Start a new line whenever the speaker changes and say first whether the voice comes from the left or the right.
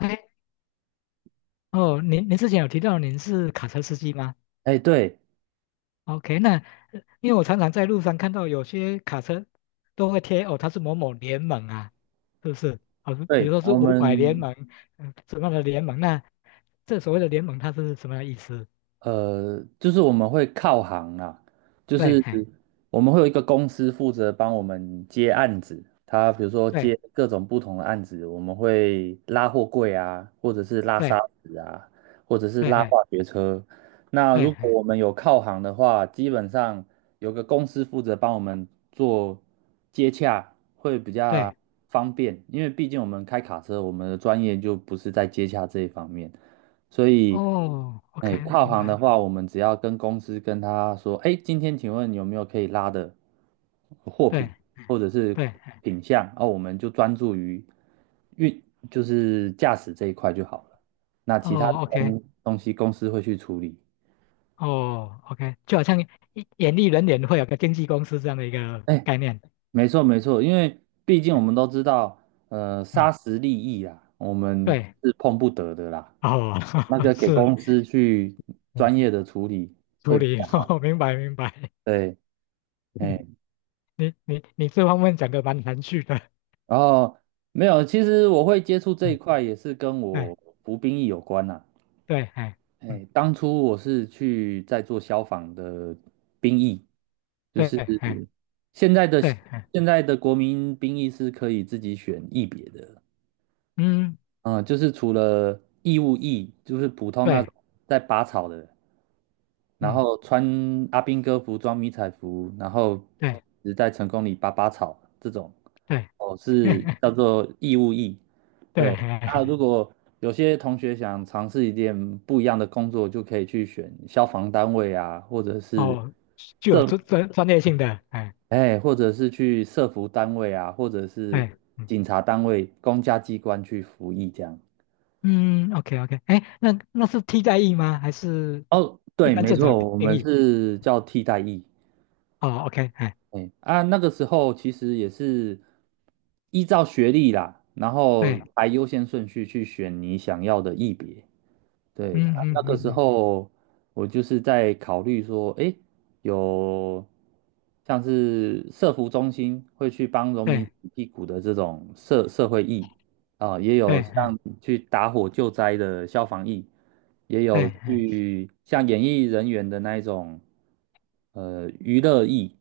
left: OK，哦，您之前有提到您是卡车司机吗
right: 哎，对
left: ？OK，那因为我常常在路上看到有些卡车都会贴哦，它是某某联盟啊，是不是？哦，比如
right: 对，
left: 说是
right: 我
left: 五百联
right: 们
left: 盟，什么样的联盟？那这所谓的联盟它是什么样的意思？
right: 就是我们会靠行啦，就
left: 对，
right: 是
left: 嘿，
right: 我们会有一个公司负责帮我们接案子，他比如说
left: 对，
right: 接各种不同的案子，我们会拉货柜啊，或者是拉沙
left: 对，
right: 子啊，或者是
left: 对，
right: 拉
left: 嘿，
right: 化学车。那
left: 对，
right: 如果
left: 嘿，
right: 我们有靠行的话，基本上有个公司负责帮我们做接洽，会比较
left: 对，
right: 方便，因为毕竟我们开卡车，我们的专业就不是在接洽这一方面。所以，
left: 哦
right: 哎，
left: ，OK，
right: 跨
left: 明
right: 行的
left: 白，
right: 话，我们只要跟公司跟他说，哎，今天请问有没有可以拉的货品
left: 对，
right: 或者是
left: 对，嘿
right: 品项，哦，我们就专注于运，就是驾驶这一块就好了。那其他
left: 哦
right: 的
left: ，OK，
right: 东西公司会去处理。
left: 哦，OK，就好像演艺人员会有个经纪公司这样的一个
right: 哎，
left: 概念，
right: 没错没错，因为毕竟我
left: 嗯
right: 们都知道，
left: 嗯
right: 砂石利益啊，我们
left: 对，
right: 是碰不得的啦。
left: 哦，
right: 那 个给
left: 是，
right: 公司去
left: 嗯，
right: 专业的处理
left: 处
right: 会比
left: 理，
right: 较
left: 哦，
right: 好。
left: 明白明白，
right: 对。哎。
left: 你这方面讲的蛮含蓄的，
right: 然后没有，其实我会接触这一
left: 嗯，
right: 块也是跟
left: 对
right: 我服兵役有关啦、
left: 对，哎，嗯，
right: 哎，当初我是去在做消防的兵役，就
left: 对，
right: 是
left: 哎，
right: 现在的
left: 对，哎，
right: 现在的国民兵役是可以自己选役别的，
left: 嗯，
right: 啊，就是除了义务役，就是普通那
left: 对，
right: 种在拔草的，然
left: 嗯，
right: 后穿阿兵哥服装、迷彩服，然后
left: 对
right: 只在成功里拔拔草这种，
left: 对，
right: 哦，是 叫做义务役。
left: 对，
right: 对，那如
left: 哎，
right: 果有些同学想尝试一点不一样的工作，就可以去选消防单位啊，或者是
left: 哦，具有
right: 社，
left: 专业性的，哎，
right: 哎，或者是去社服单位啊，或者是
left: 对，嗯
right: 警察单位、公家机关去服役这样。
left: 嗯，OK OK，哎，那是替代役吗？还是
right: 哦，
left: 一
right: 对，
left: 般
right: 没
left: 正
right: 错，
left: 常
right: 我
left: 定
right: 们
left: 义？
right: 是叫替代役。
left: 哦，OK，哎，
right: 哎啊，那个时候其实也是依照学历啦，然后
left: 对，
right: 排优先顺序去选你想要的艺别。对，啊
left: 嗯嗯
right: 那个
left: 嗯
right: 时
left: 嗯，
right: 候我就是在考虑说，哎，有像是社福中心会去帮农民
left: 对
right: 洗屁股的这种社会义啊，也
left: 对，
right: 有像
left: 哎，
right: 去打火救灾的消防义。也
left: 对，
right: 有
left: 哎，
right: 去像演艺人员的那一种，娱乐艺，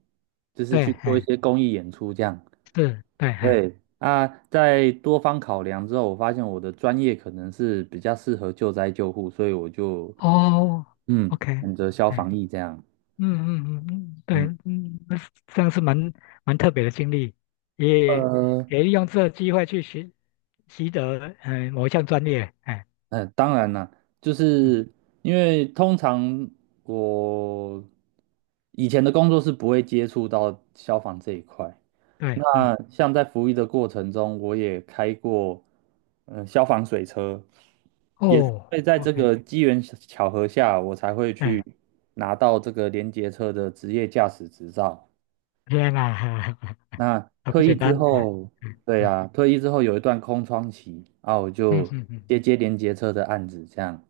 right: 就是
left: 对，
right: 去做一
left: 哎。
right: 些公益演出这样。
left: 是，对，哎，
right: 对啊，在多方考量之后，我发现我的专业可能是比较适合救灾救护，所以我就
left: 哦，OK，
right: 选择消
left: 哎，
right: 防役这样。
left: 嗯嗯嗯嗯，对，
right: 嗯，
left: 嗯，那是这样是蛮特别的经历，也
right: 呃，
left: 也利用这个机会去习得某一项专业，哎，
right: 当然啦，就
left: 嗯，
right: 是因为通常我以前的工作是不会接触到消防这一块。
left: 对，
right: 那
left: 嗯，
right: 像在服役的过程中，我也开过，消防水车，所
left: 哦
right: 以在这
left: ，OK，
right: 个机缘巧合下，我才会去
left: 对，
right: 拿到这个联结车的职业驾驶执照。
left: 天哪，
right: 那
left: 啊，不
right: 退役
left: 简
right: 之
left: 单，哎，
right: 后，对啊，退役之后有一段空窗期，啊，我
left: 嗯嗯
right: 就
left: 嗯嗯
right: 接连结车的案子，这样，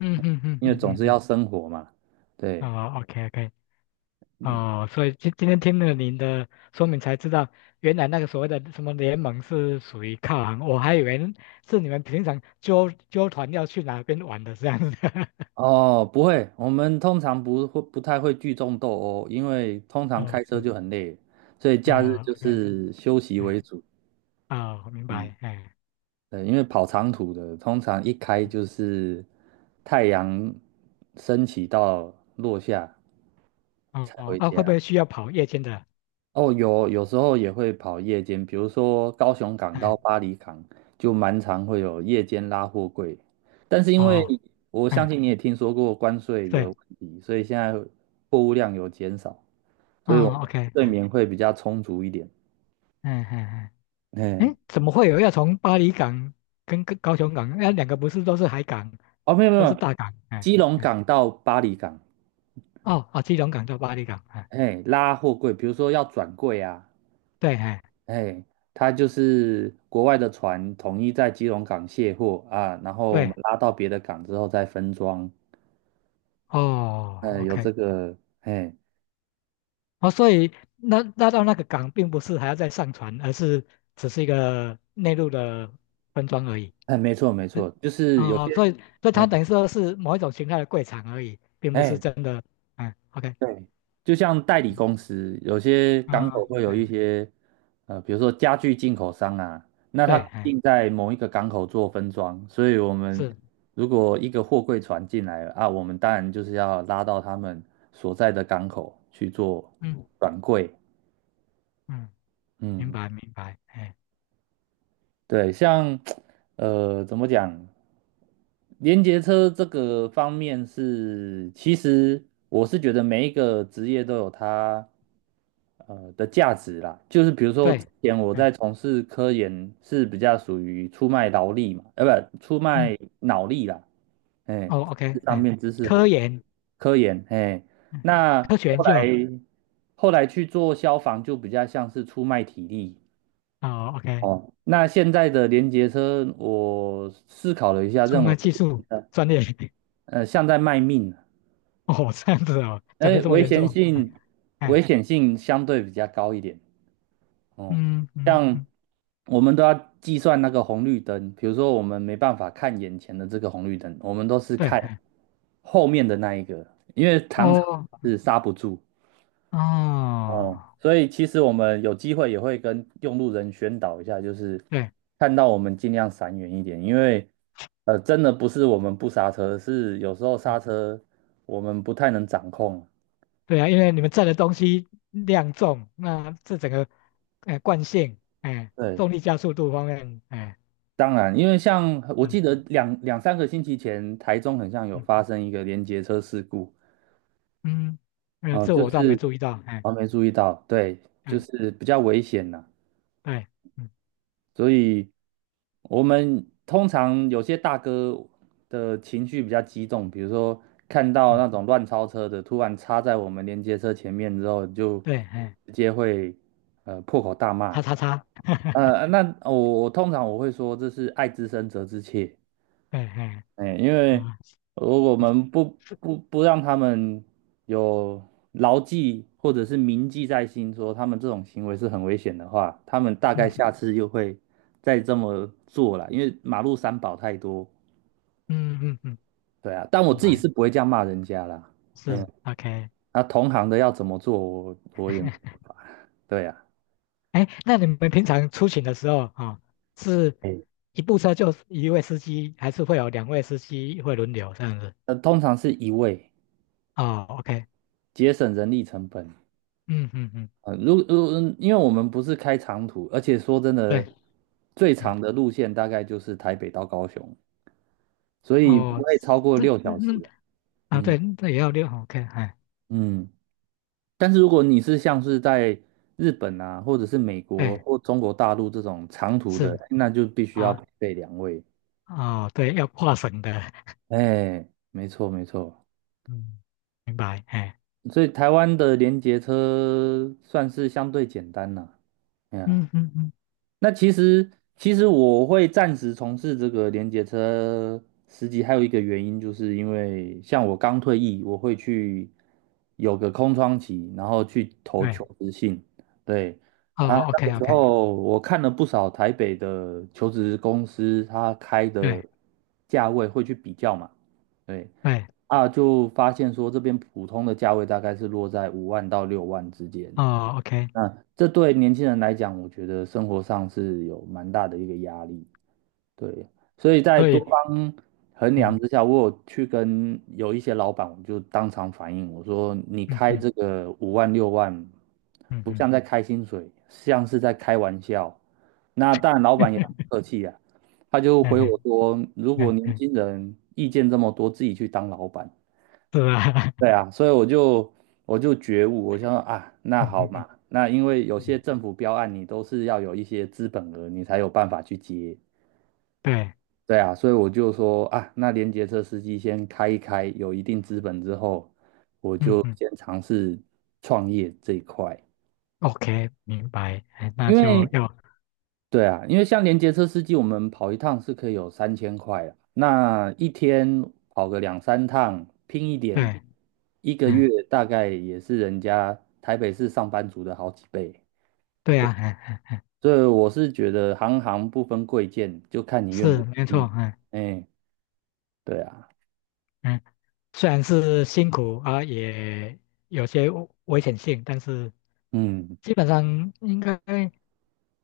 left: 嗯嗯嗯嗯
right: 因为
left: 嗯
right: 总
left: 嗯，
right: 是
left: 嗯
right: 要生活嘛，对。
left: 哦，OK OK，
right: 嗯。
left: 哦，所以今天听了您的说明才知道，原来那个所谓的什么联盟是属于靠行，我还以为是你们平常纠团要去哪边玩的这样子。
right: 哦，不会，我们通常不太会聚众斗殴，因为通常
left: 嗯，
right: 开车
left: 是，
right: 就很累，所以假日
left: 啊
right: 就
left: ，OK，
right: 是休息
left: 哎，
right: 为主。
left: 哦，我明
right: 嗯，
left: 白，哎，
right: 对，因为跑长途的，通常一开
left: 嗯
right: 就是太阳升起到落下
left: 哦，
right: 才
left: 哦
right: 回
left: 啊，会不会
right: 家。
left: 需要跑夜间的？
right: 哦，有时候也会跑夜间，比如说高雄港到
left: 哎，
right: 巴黎港，就蛮常会有夜间拉货柜。但是因为
left: 哦，
right: 我相
left: 哎，
right: 信你也听说过关税的
left: 对，
right: 问题，所以现在货物量有减少，所以我们
left: 哦，OK，
right: 睡眠会比较充足一点。
left: 嗯嗯嗯，
right: 嘿，
left: 哎，怎么会有要从巴黎港跟高雄港？那两个不是都是海港，
right: 哦，没有没
left: 都是
right: 有，
left: 大港，哎，
right: 基隆
left: 哎，
right: 港到巴黎港，
left: 哦，哦，基隆港到巴黎港，哎。
right: 嘿，拉货柜，比如说要转柜啊，
left: 对，哎，
right: 嘿，它就是国外的船统一在基隆港卸货啊，然后我们
left: 对，
right: 拉到别的港之后再分装。
left: 哦
right: 有
left: ，OK，
right: 这个，哎，
left: 哦，所以那到那个港并不是还要再上船，而是只是一个内陆的分装而已。
right: 哎，没错没
left: 嗯
right: 错，就是有些，
left: 哦，所以它
right: 哎
left: 等于说是某一种形态的柜场而已，并不是
right: 哎，
left: 真的。嗯，OK，
right: 对，就像代理公司，有些
left: 嗯，
right: 港口
left: 啊
right: 会有一
left: 哎，
right: 些，比如说家具进口商啊，那他
left: 对，哎，
right: 定在某一个港口做分装，所以我们
left: 是，
right: 如果一个货柜船进来了啊，我们当然就是要拉到他们所在的港口去做
left: 嗯
right: 转柜，
left: 嗯，明
right: 嗯，
left: 白明白，哎，
right: 对，像怎么讲，连接车这个方面是，其实我是觉得每一个职业都有它的价值啦。就是比如说之
left: 对，
right: 前我
left: 嗯
right: 在从事科研是比较属于出卖劳力嘛，不，出
left: 嗯，
right: 卖脑力啦，哎，
left: 哦
right: 知识
left: ，OK，
right: 上
left: 哎，
right: 面知识
left: 科
right: 活。
left: 研，
right: 科研，嘿，
left: 嗯
right: 那
left: 科学研
right: 后
left: 究，
right: 来后来去做消防就比较像是出卖体力，
left: 哦，OK，
right: 哦，那现在的连接车，我思考了一下，
left: 出
right: 认为，
left: 卖技术
right: 呃，
left: 专业。
right: 像在卖命啊，
left: 哦，这样子哦，讲
right: 哎，
left: 的这么
right: 危
left: 严
right: 险
left: 重，哎，
right: 性，危
left: 哎，
right: 险性相对比较高一点。哦，
left: 嗯嗯
right: 像
left: 嗯，
right: 我们都要计算那个红绿灯，比如说我们没办法看眼前的这个红绿灯，我们都是
left: 对，
right: 看
left: 哎
right: 后面的那一个，因为常常
left: 哦
right: 是刹不住。
left: 哦，
right: 嗯，所以其实我们有机会也会跟用路人宣导一下，就是
left: 对
right: 看到我们尽量闪远一点，因为真的不是我们不刹车，是有时候刹
left: 嗯
right: 车我们不太能掌控。
left: 对啊，因为你们载的东西量重，那这整个哎惯性，哎，
right: 对，
left: 重力加速度方面，哎，
right: 当然，因为像我
left: 嗯
right: 记得两三个星期前，台中很像有
left: 嗯
right: 发生一个连结车事故，
left: 嗯，
right: 哦，
left: 这
right: 就
left: 我倒没
right: 是
left: 注意到，哎，
right: 我没注意到，对，就
left: 对
right: 是比较危险呐、
left: 对，嗯
right: 所以我们通常有些大哥的情绪比较激动，比如说看到
left: 嗯，
right: 那种乱超车的突然插在我们连接车前面之后，就
left: 对，哎，
right: 直接会破口大骂。
left: 叉叉叉，
right: 那我通常我会说这是爱之深责之切，
left: 对，哎，
right: 哎，因为
left: 啊，
right: 如果我们不
left: 是，
right: 不不让他们有牢记或者是铭记在心，说他们这种行为是很危险的话，他们大概
left: 嗯
right: 下
left: 嗯
right: 次又会再这么做了。因为马路三宝太多，
left: 嗯嗯嗯，
right: 对啊，但我
left: 明
right: 自己
left: 白，
right: 是不会这样骂人家啦。嗯，
left: 是，OK。
right: 那同行的要怎么做，我也没办法。对啊，
left: 哎，那你们平常出行的时候啊，哦是
right: 哎，
left: 一部车就一位司机，还是会有两位司机会轮流这样子？
right: 那通常是一位
left: 哦，OK，
right: 节省人力成本，
left: 嗯嗯嗯，
right: 呃，如如，因为我们不是开长途，而且说真
left: 对，
right: 的，最
left: 哎，
right: 长的路线大概就是台北到高雄，所以不
left: 哦，
right: 会超过
left: 这
right: 六
left: 那
right: 小时
left: 那
right: 啊。
left: 啊，
right: 嗯
left: 对，那也要六，OK，哎，
right: 嗯，但是如果你是像是在日本啊，或者是美国
left: 对，
right: 或中国大陆这种长途的，
left: 是
right: 那就必须要
left: 啊，
right: 配备两位。
left: 哦，对，要跨省的，
right: 哎，没错没错，
left: 嗯，明白，哎，
right: 所以台湾的联结车算是相对简单啦。哎呀
left: 嗯嗯嗯，
right: 那其实我会暂时从事这个联结车司机，还有一个原因，就是因为像我刚退役，我会去有个空窗期，然后去投求
left: 对，
right: 职信。对啊，
left: 哦
right: 那
left: ，OK
right: 个时
left: OK，
right: 候我看了不少台北的求职公司，他开的
left: 对
right: 价位会去比较嘛。对
left: 对，
right: 啊，就发现说这边普通的价位大概是落在5万到6万之间。
left: 哦，OK，
right: 那这对年轻人来讲，我觉得生活上是有蛮大的一个压力。对，所以在
left: 所
right: 多
left: 以，
right: 方衡量
left: 嗯
right: 之下，我有去跟有一些老板，我就当场反映，我说你
left: 嗯
right: 开
left: 嗯
right: 这个5万6万，
left: 嗯
right: 不
left: 嗯，
right: 像在开薪水，像是在开玩笑。那当然，老 板也很
left: 嗯
right: 客气啊，他就回我
left: 嗯
right: 说，如果
left: 嗯
right: 年
left: 嗯，
right: 轻人意见这么多，自己去当老板。
left: 是吧？
right: 对啊，所以我就觉悟，我想说啊，那
left: 嗯
right: 好
left: 嗯嗯
right: 嘛，那因为有些
left: 嗯，
right: 政府标案你都是要有一些资本额，你才有办法去接。
left: 对，
right: 对啊，所以我就说啊，那联结车司机先开一开，有一定资本之后，我
left: 嗯
right: 就
left: 嗯
right: 先尝试创业这一块，
left: ，OK，明白，哎，那
right: 因为
left: 就要
right: 对啊，因为像连接车司机，我们跑一趟是可以有3000块啊。那一天跑个两三趟，拼一点，
left: 对，
right: 一个
left: 嗯，
right: 月大概也是人家台北市上班族的好几倍。
left: 对
right: 对，
left: 啊，嗯嗯，
right: 所以我是觉得行行不分贵贱，就看你愿
left: 是
right: 不
left: 没
right: 愿意。
left: 错，嗯
right: 哎，对啊，
left: 嗯，虽然是辛苦啊，也有些危险性，但是
right: 嗯。
left: 基本上应该，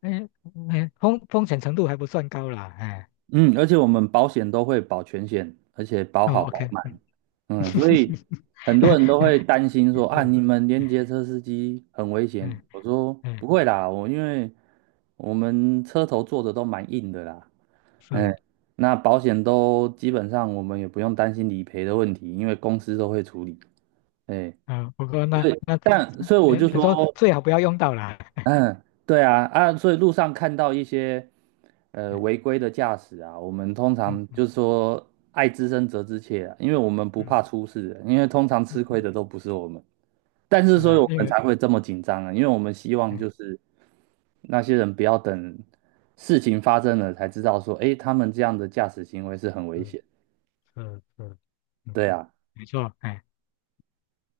left: 嗯嗯，风险程度还不算高啦，哎，
right: 嗯，而且我们保险都会保全险，而且保好
left: 哦
right: 保
left: ，OK，
right: 满，
left: 嗯，
right: 嗯，所以 很多人都会担心说啊，
left: 是，
right: 你们连接车司机很危险。
left: 嗯
right: 我说
left: 嗯
right: 不会啦，我因为我们车头做的都蛮硬的啦，
left: 是，
right: 哎，那保险都基本上我们也不用担心理赔的问题，因为公司都会处理，哎，
left: 嗯，不过那
right: 对，
left: 那，
right: 但所以我
left: 你
right: 就
left: 你
right: 说。
left: 说最好不要用到啦，
right: 嗯，对啊，啊，所以路上看到一些违
left: 哎
right: 规的驾驶啊，我们通
left: 嗯
right: 常
left: 嗯
right: 就是说爱之深责之切啊，因为我们不
left: 嗯
right: 怕出事，因为通常吃
left: 嗯
right: 亏
left: 嗯
right: 的都不是我们，但
left: 嗯，
right: 是
left: 是
right: 所以
left: 啊，
right: 我
left: 因
right: 们
left: 为。
right: 才会这么紧张啊，因为我们希望就
left: 嗯
right: 是那些人不要等事情发生了才知道说，诶，他们这样的驾驶行为是很危
left: 嗯
right: 险，
left: 嗯嗯嗯，
right: 对啊。
left: 没错，哎，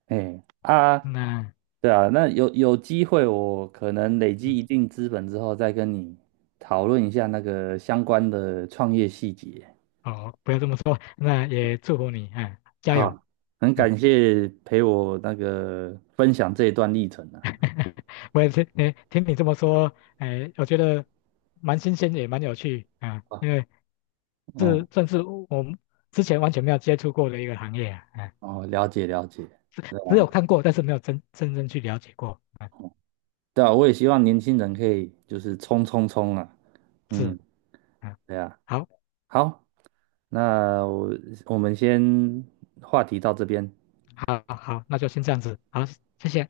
right: 哎啊，
left: 那
right: 对啊，那有机会，我可能累积
left: 嗯，
right: 一定资本之后，再跟你讨论一下那个相关的创业细节。
left: 好，不要这么说，那也祝福你，哎，加油，
right: 好，很
left: 嗯，
right: 感谢陪我那个分享这一段历程啊。
left: 我也是，哎，听你这么说，哎，我觉得蛮新鲜，也蛮有趣，啊，
right: 啊
left: 因为
right: 嗯，
left: 这算是我们之前完全没有接触过的一个行业啊，哎，
right: 哦，了解了解。
left: 只有看过，但是没有真正去了解过，啊，
right: 对啊，我也希望年轻人可以就是冲冲冲啊。
left: 是，
right: 嗯，
left: 啊，
right: 对啊。
left: 好，
right: 好，那我们先话题到这边。
left: 好，好，那就先这样子，好，谢谢。